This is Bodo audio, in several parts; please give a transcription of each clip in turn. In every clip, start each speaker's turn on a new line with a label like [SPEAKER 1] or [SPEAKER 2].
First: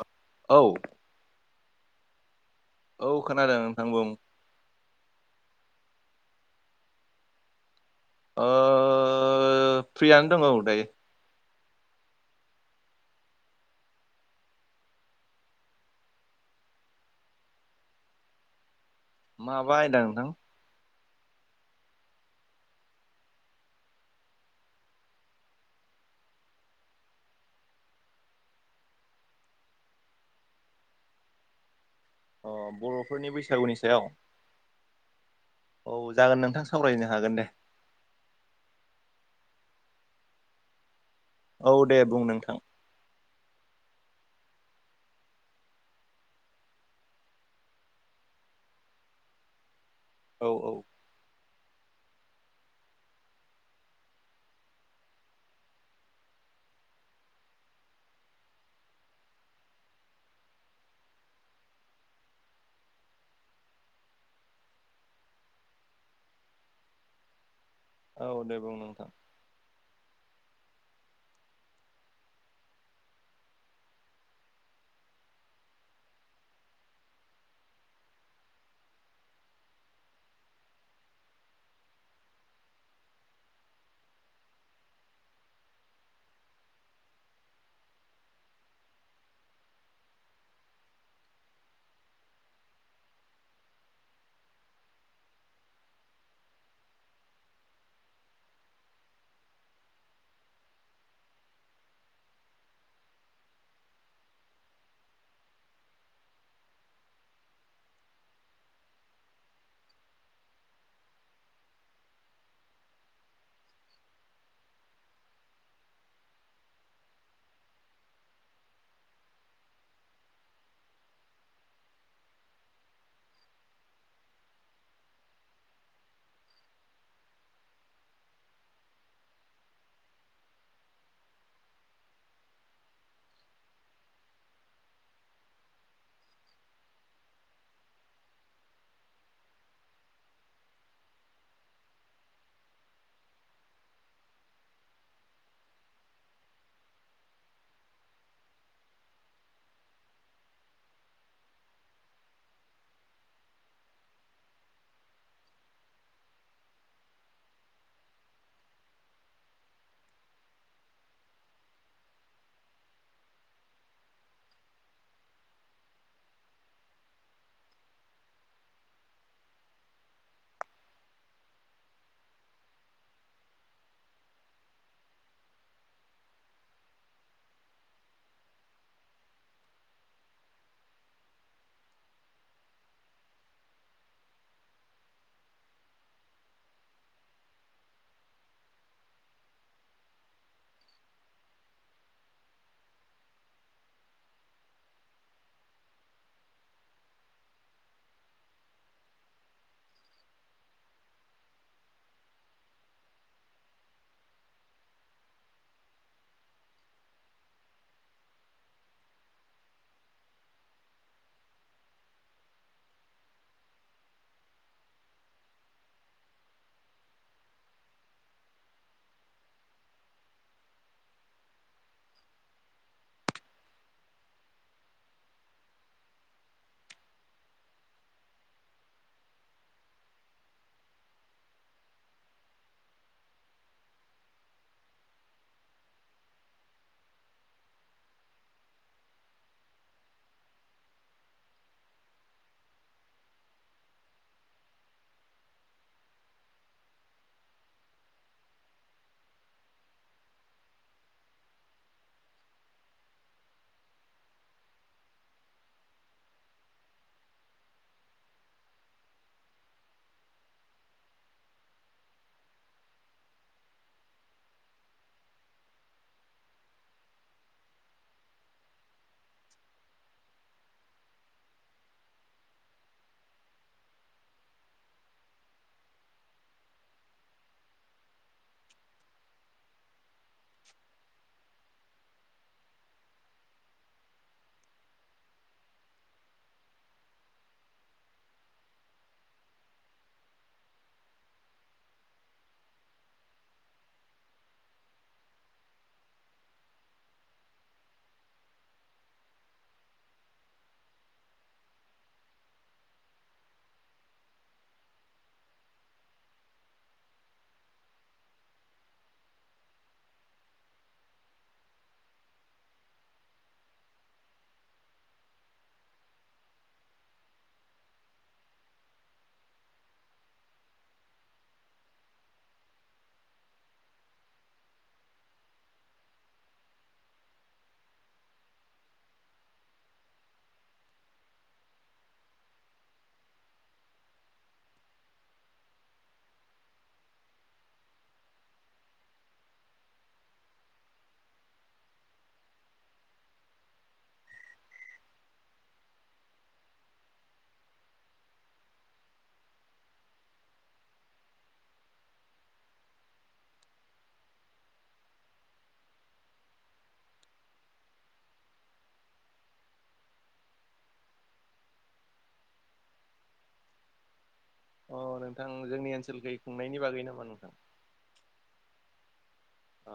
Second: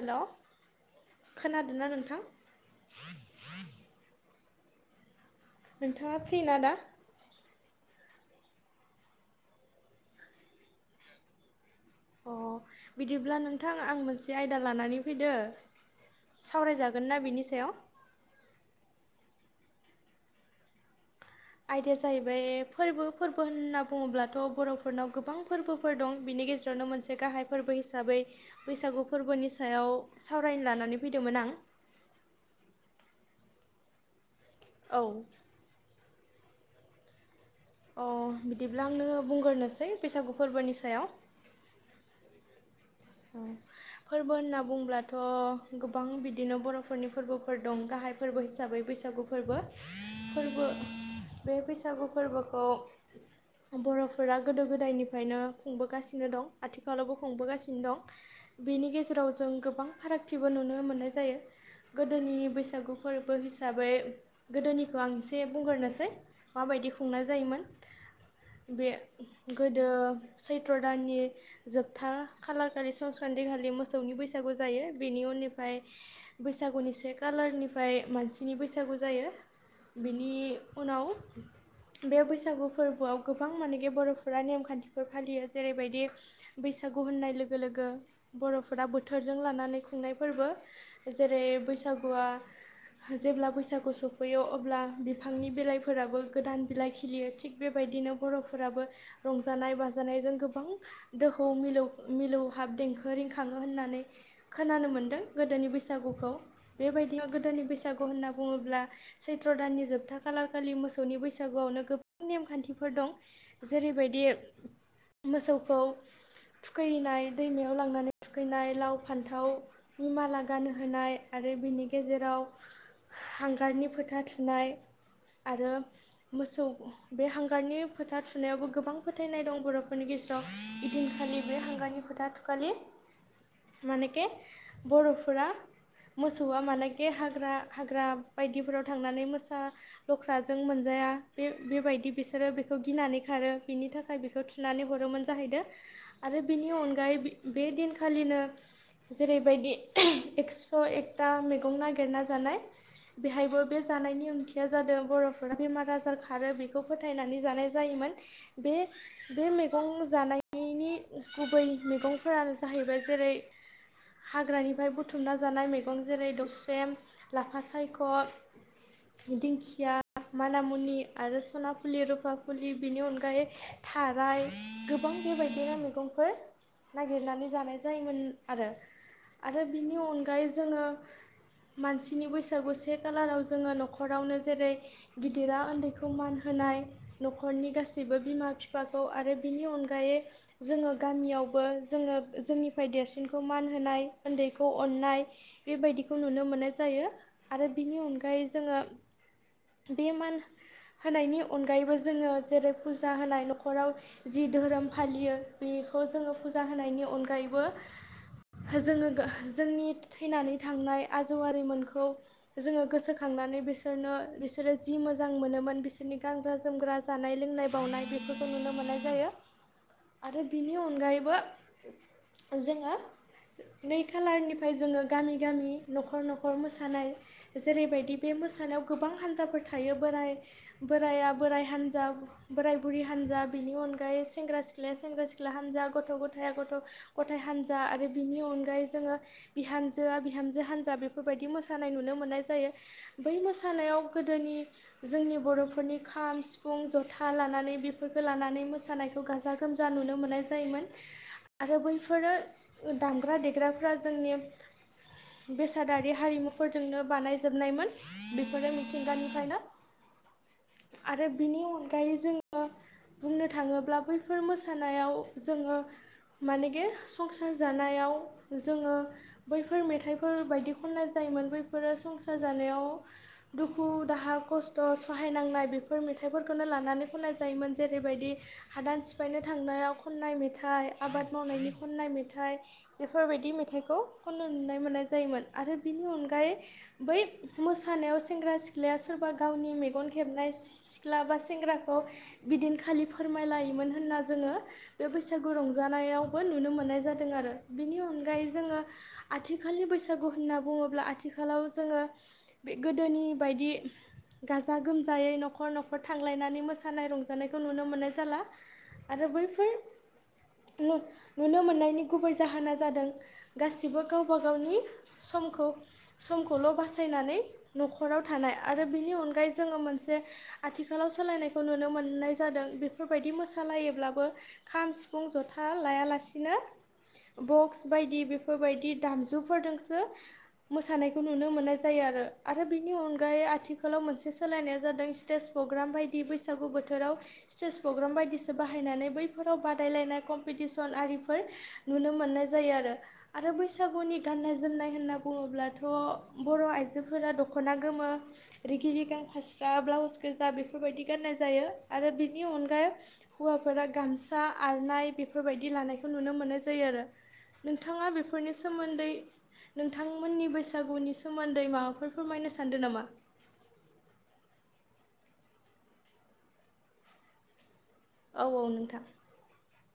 [SPEAKER 1] हेल'
[SPEAKER 2] औ
[SPEAKER 1] खोनादोंना नोंथां
[SPEAKER 2] औ खोनादों नोंथां बुं
[SPEAKER 1] नोंथाङा फ्रिना दा
[SPEAKER 2] फ्रियानो दङ दायो
[SPEAKER 1] अ बिदिब्ला नोंथां आं मोनसे आयदा लानानै फैदो सावरायजागोन ना बिनि सायाव
[SPEAKER 2] माबा आयदा नोंथां
[SPEAKER 1] आयदाया जाहैबाय फोरबो फोरबो होनना बुङोब्लाथ' बर'फोरनाव गोबां फोरबोफोर दं बिनि नि गेजेरावनो मोनसे गाहाय फोरबो हिसाबै बैसागु फोरबोनि सायाव सावरायनो लानानै फैदोंमोन आं आं
[SPEAKER 2] अ बर'फोरनि बैसागुनि सायाव?
[SPEAKER 1] औ
[SPEAKER 2] औ जागोन नोंथां सावरायनो हागोन दे।
[SPEAKER 1] अ बिदिब्ला आंनो बुंग्रोनोसै बैसागु फोरबोनि सायाव।
[SPEAKER 2] औ दे बुं नोंथां।
[SPEAKER 1] औ फोरबो होनना बुंब्लाथ' गोबां बिदिनो बर'फोरनि फोरबोफोर दं गाहाय फोरबो हिसाबै बैसागु फोरबो
[SPEAKER 2] औ
[SPEAKER 1] फोरबो
[SPEAKER 2] औ
[SPEAKER 1] बे बैसागु फोरबोखौ बर'फोरा गोदो गोदायनिफ्रायनो खुंबोगासिनो दं, आथिखालावबो खुंबोगासिनो दं। बेनि गेजेराव जों गोबां फारागथिबो नुनो मोननाय जायो। गोदोनि बैसागु फोरबो हिसाबै गोदोनिखौ आं एसे बुंग्रोनोसै माबाय दि खुंनाय जायोमोन
[SPEAKER 2] औ दे बुं
[SPEAKER 1] बे
[SPEAKER 2] नोंथां
[SPEAKER 1] गो दो सैत्र' दाननि जोबथा खालार खालि संस्क्रान्थि खालि मोसौनि बैसागु जायो बेनि उननिफ्राय बैसागुनि से कालारनि फ्राय मानसिनि बैसागु जायो बेनि उनाव बे बैसागु फोरबोआव गोबां मानेखि बर'फोरा नेमखान्थिफोर फालियो जेरैबायदि बैसा सागु होननाय लोगो लोगो बर'फोरा बोथोरजों लानानै खुंनाय फोरबो जेरै बैसागुआ जेब्ला बैसागु सफैयो अब्ला बिफांनि बिलाइफोराबो गोदान बिलाइ खिलियो थिग बेबाय दिनो बर'फोराबो रंजानाय बाजानायजों गोबां दोहौ मिलौ मिलौ हाब देंखो रिंखाङो होननानै खोनानो मोन्दों गोदोनि बैसागुखौ बेबाय दि गोदोनि बैसागु होनना बुङोब्ला सैत्र' दाननि जोबथा खालारखालि मोसौनि बैसागुआवनो नेमखान्थिफोर दं जेरैबायदि मोसौखौ थुखैनाय दैमायाव लांनानै थुखैनाय लाव फान्थावनि माला गानहोनाय आरो बि नि गेजेराव हांगारनि फोथा थुनाय आरो मोसौ बे हांगारनि फोथा थुनायावबो गोबां फोथायनाय दं बर'फोरनि गे जेराव इदिनखालि बे हांग्रानि फोथा थुखालि मानेके बर'फोरा मोसौआ मानोखि हाग्रा हाग्रा बायदिफोराव थांनानै मोसा लख्राजों मोनजा बेबायदि बिसोरो बेखौ गिनानै खारो बिनि थाखाय बेखौ थुनानै हरोमोन जाहैदों। आरो बिनि अनगायै बे दिनखालिनो जेरैबायदि एक्स' एकटा मैगं नागिरना जानाय। बेहायबो बे जानायनि ओंथिया जादों बर'फोरा बेमार आजार खारो बेखौ फोथायनानै जानाय जायो। मोन बे मैगं जानायनि गुबै मैगंफोरानो जाहैबाय जेरै हाग्रानिफ्राय बुथुमना जानाय मैगं जेरै दसे लाफा सायख' दिंखिया माना मुनि आरो सना फुलि रुफाफुलि बिनि अनगायै थाराय गोबां बेबायदिनो मैगंफोर नागिरनानै जानाय जायोमोन आरो। आरो बिनि अनगायै जोङो मानसिनि बैसोगु से खालाराव जोङो न'खरावनो जेरै होनाय न'खरनि गासैबो बिमा फिफाखौ आरो बिनि अनगायै जोङो गामियावबो जोङो जोंनिफ्राय देरसिनखौ मान होनाय उन्दैखौ अननाय बेबायदिखौ नुनो मोननाय जायो आरो बेनि अनगायै जोङो बे मान होनायनि अनगायैबो जोङो जेरै फुजा होनाय न'खराव जि धोरोम फालियो बेखौ जोङो फुजा होनायनि अनगायैबो जोङो जोंनि थैनानै थांनाय आजौआरिमोनखौ जोङो गोसोखां नोनै बिसोरनो बिसोरो जि मोजां मोनोमोन बिसोरनि गानग्रा जोमग्रा जानाय लोंनाय बावनाय बेफोर नुनो मोननाय जायो आरो बिनि अनगायैबो जोङो नै खालारनिफ्राय जोङो गामि गामि न'खर न'खर मोसानाय जेरैबायदि बे मोसानायाव गोबां हान्जाफोर थायो बोराइ बोराइ बोराइ हानजा बोराय बुरि हान्जा दा बिनि अनागायै सेंग्रा सिख्ला ख्लाया सेंग्रा सिख्ला हान्जा गथ' गथाय गथ' गथाय हानजा आरो बिनि अनगायै जोङो बिहा हानजोआ बिहामजो हानजा बेफोरबायदि मोसानाय नुनो मोननाय जायो बै मोसानायाव गोदोनि जोंनि बर'फोरनि खाम सिफुं जथा लानानै बेफोरखौ लानानै मोसानायखौ गाजा गोमजा नुनो मोननाय जायोमोन आरो बैफोरो दामग्रा देग्राफ्रा जोंनि बेसादारि हारिमुफोरजोंनो बानायजोबनायमोन बेफोरो मिथिंगानिफ्रायनो आरो बिनि अनगायै जोङो बुंनो थाङोब्ला बै बेफोर मोसानायाव जोङो मानेगे संसार जानायाव जोङो बैफोर मेथाइफोर बायदि खननाय जायोमोन बैफोरो संसार जानायाव दुखु दाहा खस्थ' सहायनांनाय बेफोर मेथाइफोरखौनो लानानै खन्नाय जायोमोन जेरैबायदि हादान सि फायनो थांनायाव खननाय मेथाइ आबाद मावनायनि खननाय मेथाइ बेफोरबायदि मेथाइखौ खनो नुनाय मोननाय जायोमोन आरो बिनि अनगायै बै मोसानायाव सेंग्रा सिख्लाया सोर सोरबा गावनि मेगन खेबनाय सिख्ला बा सेंग्राखौ बिदिनखालि फोरमायलायोमोन होनना जोङो बे बैसागु रंजानायावबो नुनो मोननाय जादों आरो बेनि अनगायै जोङो आथिखालनि बैसागु होनना बुङोब्ला आथिखालाव जोङो बे गोदोनि बायदि गाजा गोमजायै न'खर न'खर थांलायनानै मोसानाय रंजानायखौ नुनो मोननाय जाला आरो बैफोर नुनो मोननायनि गुबै जाहोना जादों गासिबो गावबा गावनि खौ समखौल' बासायनानै न'खराव थानाय आरो बिनि अनगायै जोङो मोनसे आथिखालाव सोलायनायखौ नुनो मोननाय जादों बेफोरबायदि मोसा सालायोब्लाबो खाम सिफुं जथा लायालासिनो बक्स बायदि बेफोरबायदि दामजुफोरजोंसो मोसानायखौ नुनो मोननाय जायो आरो आरो बेनि अनगायै आथिखालाव मोनसे सोलायनाया जादों स्टेज प्रग्राम बायदि बैसागु बोथोराव स्टेज प्रग्राम बायदिसिना बाहायनानै बैफोराव बादायलायनाय कम्पिटिसन आरिफोर नुनो मोननाय जायो आरो आरो बैसागुनि गाननाय जोमनाय होनना बुङोब्लाथ' बर' आइजोफोरा दख'ना गोमो रिगि रिगां फास्रा ब्लाउस गोजा बेफोरबायदि गाननाय जायो आरो बिनि अनगायै हौवाफोरा गामसा आरनाय बेफोरबायदि लानायखौ नुनो मोननाय जायो आरो नोंथाङा बेफोरनि सोमोन्दै नोंथांमोननि बैसागुनि सोमोन्दै माबाफोर फोरमायनो सानदों नामा [inaudible]
[SPEAKER 2] अ नोंथां जोंनि ओनसोलखै खुंनायनि बागै नामा नोंथां
[SPEAKER 1] औ औ नोंथां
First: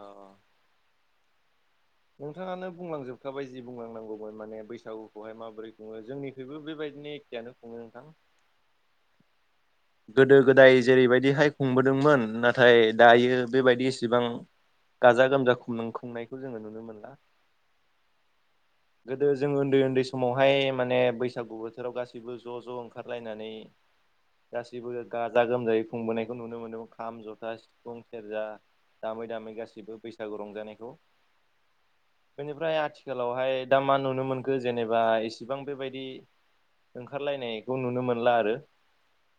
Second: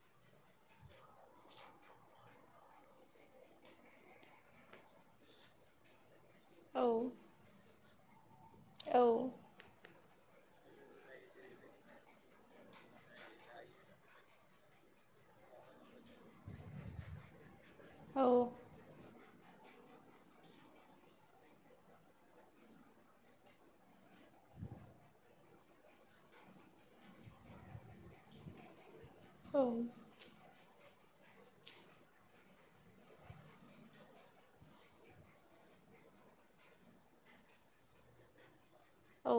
[SPEAKER 2] औ औ नोंथाङानो बुंलांजोबखाबाय जि बुंलांनांगौमोन माने बैसागुखौहाय माबोरै खुङो जोंनि बेबो
[SPEAKER 1] औ
[SPEAKER 2] बेबायदिनो एखेयानो खुङो नोंथां।
[SPEAKER 1] औ।
[SPEAKER 2] गोदो गोदाय जेरैबायदिहाय खुंबोदोंमोन नाथाय दायो बेबायदि इसिबां गाजा गोमजा खुंन- खुंनायखौ जोङो नुनो मोनला
[SPEAKER 1] औ।
[SPEAKER 2] गोदो जों उन्दै उन्दै समावहाय माने बैसागु बोथोराव गासैबो ज' ज' ओंखारलायनानै गासैबो गाजा गोमजायै खुंबोनायखौ नुनो मोनदों खाम, जथा, सिफुं, सेरजा दामै दामै
[SPEAKER 1] औ
[SPEAKER 2] गाससिबो बैसागु रंजानायखौ। बेनिफ्राय आथिखालावहाय दा मा नुनो मोनखो जेनेबा इसेबां बेबायदि ओंखारलायनायखौ नुनो मोनला आरो।
[SPEAKER 1] औ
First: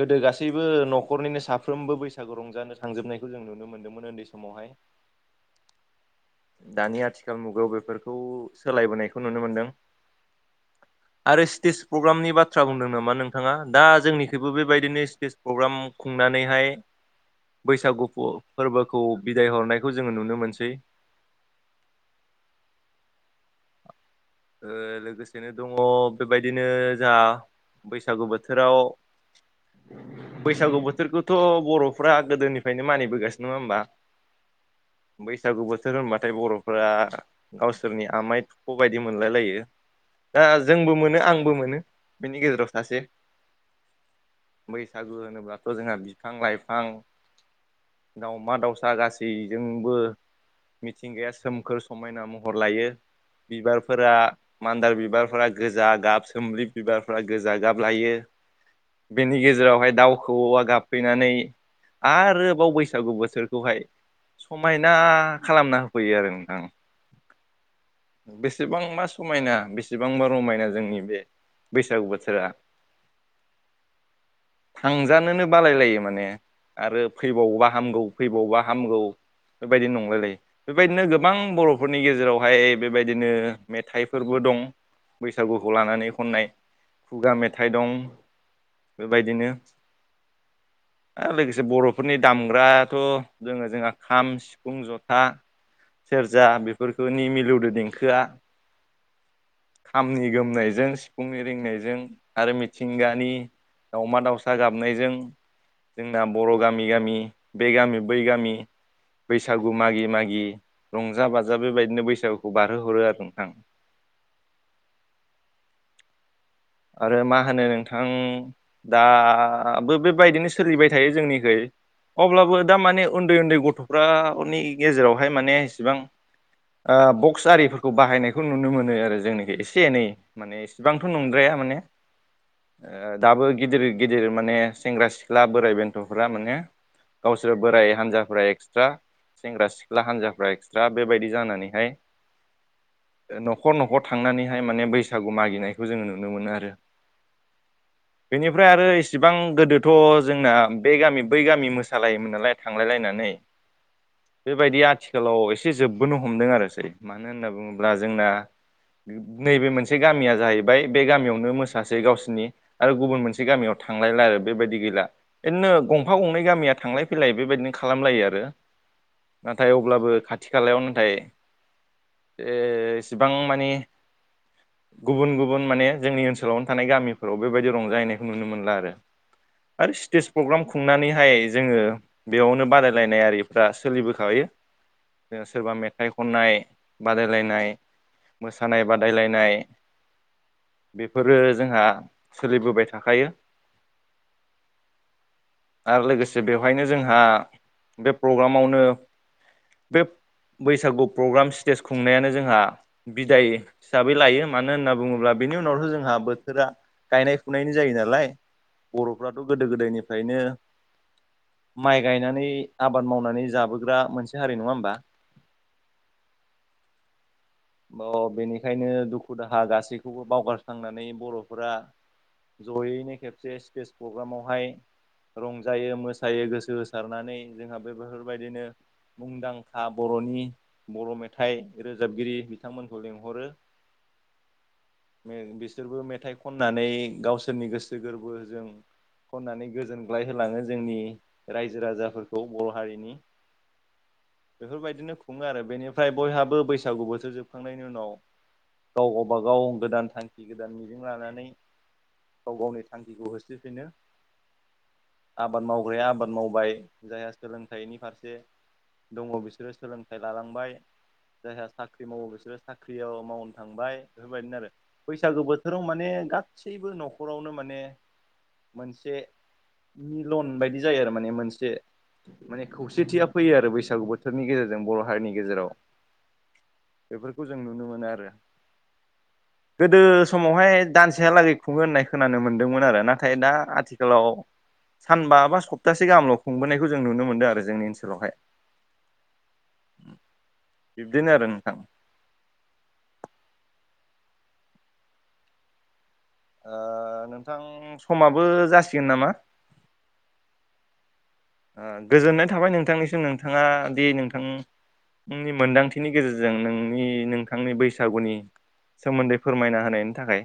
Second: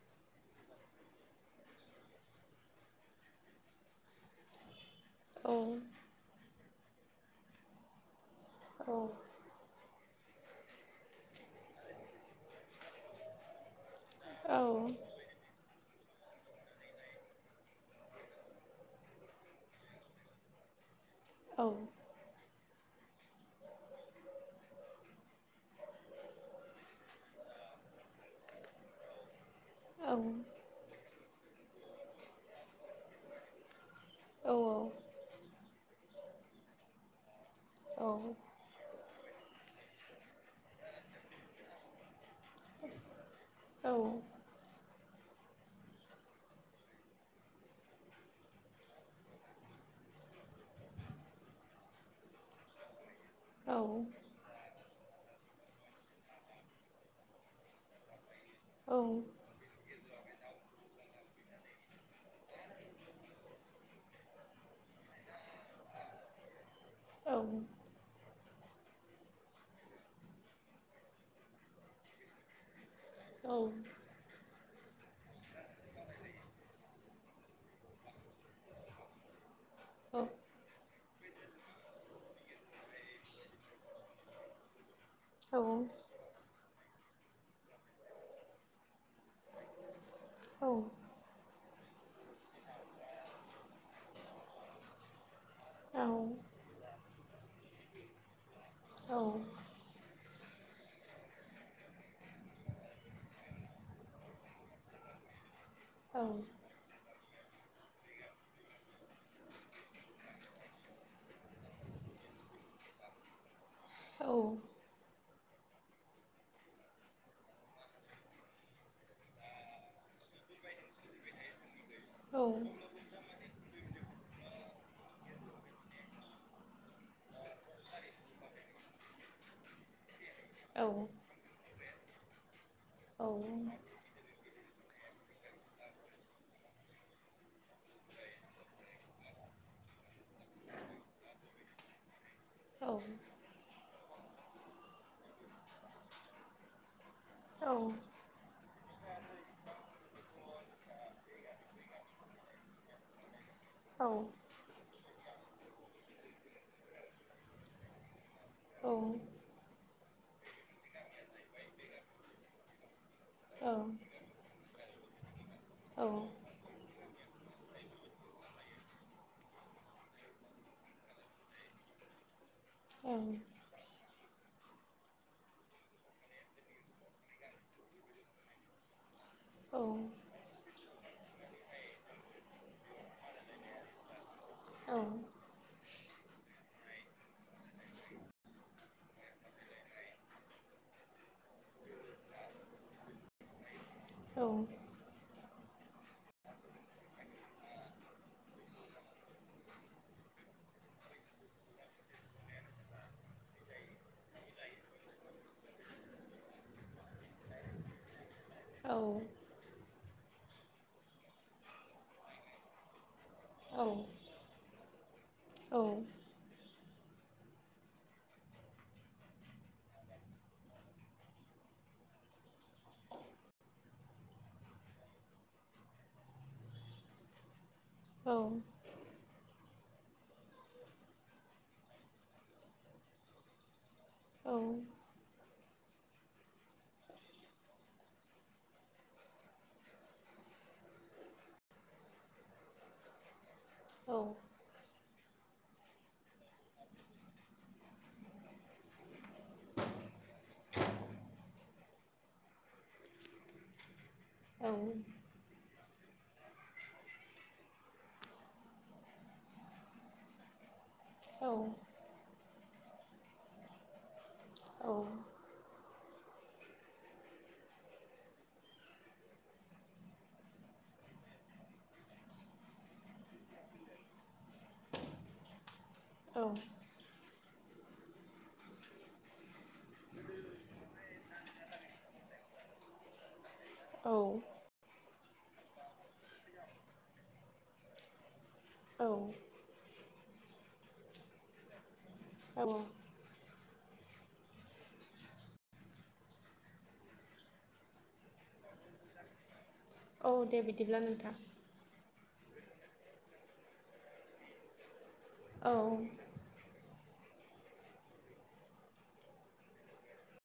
[SPEAKER 2] गोदो गास सैबो न'खरनिनो साफ्रोमबो बैसागु रंजानो थांजोबनायखौ जों नुनो मोन्दोंमोन ओन्दै समावहाय।
[SPEAKER 1] औ।
[SPEAKER 2] दानि आथिखाल मुगायाव बेफोरखौ सोलायबोनायखौ नुनो मोनदों। आरो स्टेज प्रग्रामनि बाथ्रा बुंदों नामा नोंथाङा दा जोंनिखैबो बेबायदिनो स्टेज प्रग्राम खुंनानैहाय बैसागु फ- फोर्बोखौ बिदाय हरनायखौ जोङो नुनो मोनसै।
[SPEAKER 1] औ।
[SPEAKER 2] ओ लोगोसेनो दङ बेबायदिनो जोहा बैसागु बोथोराव बैसागु बोथोरखौथ' बर'फ्रा गोदोनिफ्रायनो मानिबोगासिनो नङा होमबा?
[SPEAKER 1] औ औ
[SPEAKER 2] बैसागु बोथोर होनबाथाय बर'फोरा
[SPEAKER 1] औ
[SPEAKER 2] गावसोरनि आमाय थुख' बायद दि मोनलाय लायो। दा जोंबो मोनो आंबो मोनो बिनि गेजेराव सासे
[SPEAKER 1] औ।
[SPEAKER 2] सागु होनोब्लाथ' जोंहा बिफां लाइफां दाउमा दाउसा गासैजोंबो मिथिंगाया सोमखोर समायना महर लायो। बिबारफोरा मान्दार बिबारफोरा गोजा गाब सोम्लि बिबारफ्रा गोजा गाब लायो। बेनि गेजेरावहाय दाउ खौवौआ गाबफैनानै आरो बाव बैसागु बोथोरखौहाय समायना खालामना होफैयो आरो नोंथां।
[SPEAKER 1] औ।
[SPEAKER 2] बेसेबांबा समायना बेसेबांबा रमायना जोंनि बे बैसागु बोथोरा।
[SPEAKER 1] औ।
[SPEAKER 2] थांजानोनो बालायलायो माने आरो फैबावबा हामगौ फैबावबा हामगौ। बेबायदि नंलायलायो। बेबायदिनो गोबां बर'फोरनि गेजेरावहाय बेबायदिनो मेथाइफोरबो दं बैसागुखौ लानानै खननाय खुगा मेथाइ दं बेबायदिनो आ लोगोसे बर' फोरनि दामग्राथ' दोङो जोंहा खाम, सिफुं, जथा, सेरजा बेफोरखौनि मिलौदो देंखोआ
[SPEAKER 1] औ।
[SPEAKER 2] खामनि गोमनायजों सिफुंनि रिनायजों आरो मिथिंगानि दाउमा दाउसा गाबनायजों जोंना बर' गामि गामि बे गामि बैगामि बैसागु मागि मागि रंजा बाजा बेबायदिनो बैसागुखौ बारहोहरो आरो नोंथां।
[SPEAKER 1] औ।
[SPEAKER 2] आरो मा होनो नोंथां दा बो बेबायदिनो सोलिबाय थायो जोंनिखै। अब्लाबो दा माने उन्दै उन्दै गथ'फ्रानि गेजेरावहाय माने इसेबां ओ बक्स आरिफोरखौ बाहायनायखौ नुनो मोनो आरो जोंनिखि एसे एनै। माने
[SPEAKER 1] औ
[SPEAKER 2] इसेबांथ' नंद्राया माने ओ दाबो गिदिर गिदिर माने सेंग्रा सिख्ला बोराइ बेन्थ'फ्रा माने गावसोर बोराय हान्जाफोरा एक्सट्रा सेंग्रा सिख्ला हान्जाफ्रा एक्सट्रा बेबायदि जानानैहाय न'खर न'खर थांनानैहाय माने बैसागु मागिनायखौ जोङो नुनो मोनो आरो बेनिफ्राय आरो इसेबां गोदोथ' जोंना बे गामि बै गामि मोसालायोमोन नालाय थांलायलायनानै बेबायदि आथिखालाव से जोबबोनो हमदों आरोसै मानो होनना बुङोब्ला जोंना नैबे मोनसे गामिया जाहैबाय बे गामियावनो मोसासै गावसिनि आरो गुबुन मोनसे गामियाव थांलायला आरो बेबायदि गैला। बिदिनो गंफा गंनै गामिया थांलाय फैलाय बेबायदिनो खालामलायो आरो नाथाय अब्लाबो खाथि खालायाव नाथाय ए इसेबां मानि गुबुन गुबुन गुबुन माने जोंनि ओनसोलावनो थानाय गामिफोराव बेबायदि रंजाहैनायखौ नुनो मोनला आरो। आरो स्टेज प्रग्राम खुंनानै नाथाय जोङो बेयावनो बादायलायनाय आरिफ्रा सोलिबोखायो जों सोरबा मेथ मेथाइ खन्नाय बादायलायनाय मोसानाय बादायलायनाय बेफोरो जोंहा सोलिबोबाय थाखायो।
[SPEAKER 1] औ
[SPEAKER 2] आरो लोगोसे बेवहायनो जोंहा बे प्रग्रामावनो बे बैसागु प्रग्राम स्टेज खुंनायानो जोंहा बिदाय हिसाबै लायो मानो होनना बुङो अब्ला बिनि उनावसो जोंहा बोथोरा गायनाय फुनायनि जायो नालाय बर'फ्राथ' गोदो गोदायनिफ्राय फ्रायनो माइ गायनानै आबाद मावनानै जाबोग्रा मोनसे हारि नङा होन बा
[SPEAKER 1] औ
[SPEAKER 2] औ बेनिखायनो दुखु दाहा गासैखौ बावगारस्रांनानै बर'फोरा जयैनो खेबसे सितेज प्रग्रामावहाय रंजायो मोसायो गोसो होसारनानै जोंहा बे बेफोरबायदिनो मुंदां खा बर'नि बर' मेथाइ रोजाबगिरि बिथांमोनखौ लेंंहरो।
[SPEAKER 1] औ
[SPEAKER 2] बिसोरबो मेथाइ खननानै गावसोरनि गोसो गोरबोजों खननानै गोजोनग्लाय होलाङो जोंनि रायजो राजाफोरखौ बर' हारिनि बेफोरबायदिनो खुङो आरो बेनिफ्राय बयहाबो बैसागु बोथोर जोबखांनायनि उनाव गाव गावबागाव गोदान थांखि गोदान मिजिं लानानै गाव गावनि थांखिखौ होसोफिनो। आबाद मावग्राया आबाद मावबाय जायहा सोलोंथाइनि फारसे दङ बिसोरो सोलोंथाइ लालांबाय। जायहा साख्रि मावो बिसोरो साख्रियाव मावनो थांबाय बेफोरबायदिनो आरो। बैसागु बोथोराव माने गासैबो न'खरावनो माने मोनसे मिलन बायदि जायो आरो माने मोनसे माने खौसेथिया फैयो आरो बैसागु बोथोरनि गेजेरजों बर' हारिनि गेजेराव।
[SPEAKER 1] औ
[SPEAKER 2] खौ जों नुनो मोनो आरो। गोदो समावहाय दानसेहालागै खुङो होननाय खोनानो मोनदोंमोन आरो नाथाय दा आथिखालाव सानबा बा सप्तासे गाहामलाव खुंबोनायखौ जों नुनो मोनदों आरो जोंनि ओनसोलावहाय।
[SPEAKER 1] औ
[SPEAKER 2] बिब्दिनो आरो नोंथां।
[SPEAKER 1] औ
[SPEAKER 2] ओ नोंथां समाबो जासिगोन नामा?
[SPEAKER 1] औ दे बिदिब्ला नोंथां
[SPEAKER 2] ओ गोजोननाय थाबाय नोंथांनिसिम नोंथाङा दि नोंथां नोंनि
[SPEAKER 1] औ
[SPEAKER 2] मोनदांथिनि गेजेरजों नोंनि नोंथांनि बैसागुनि सोमोन्दै फोरमायना होनायनि थाखाय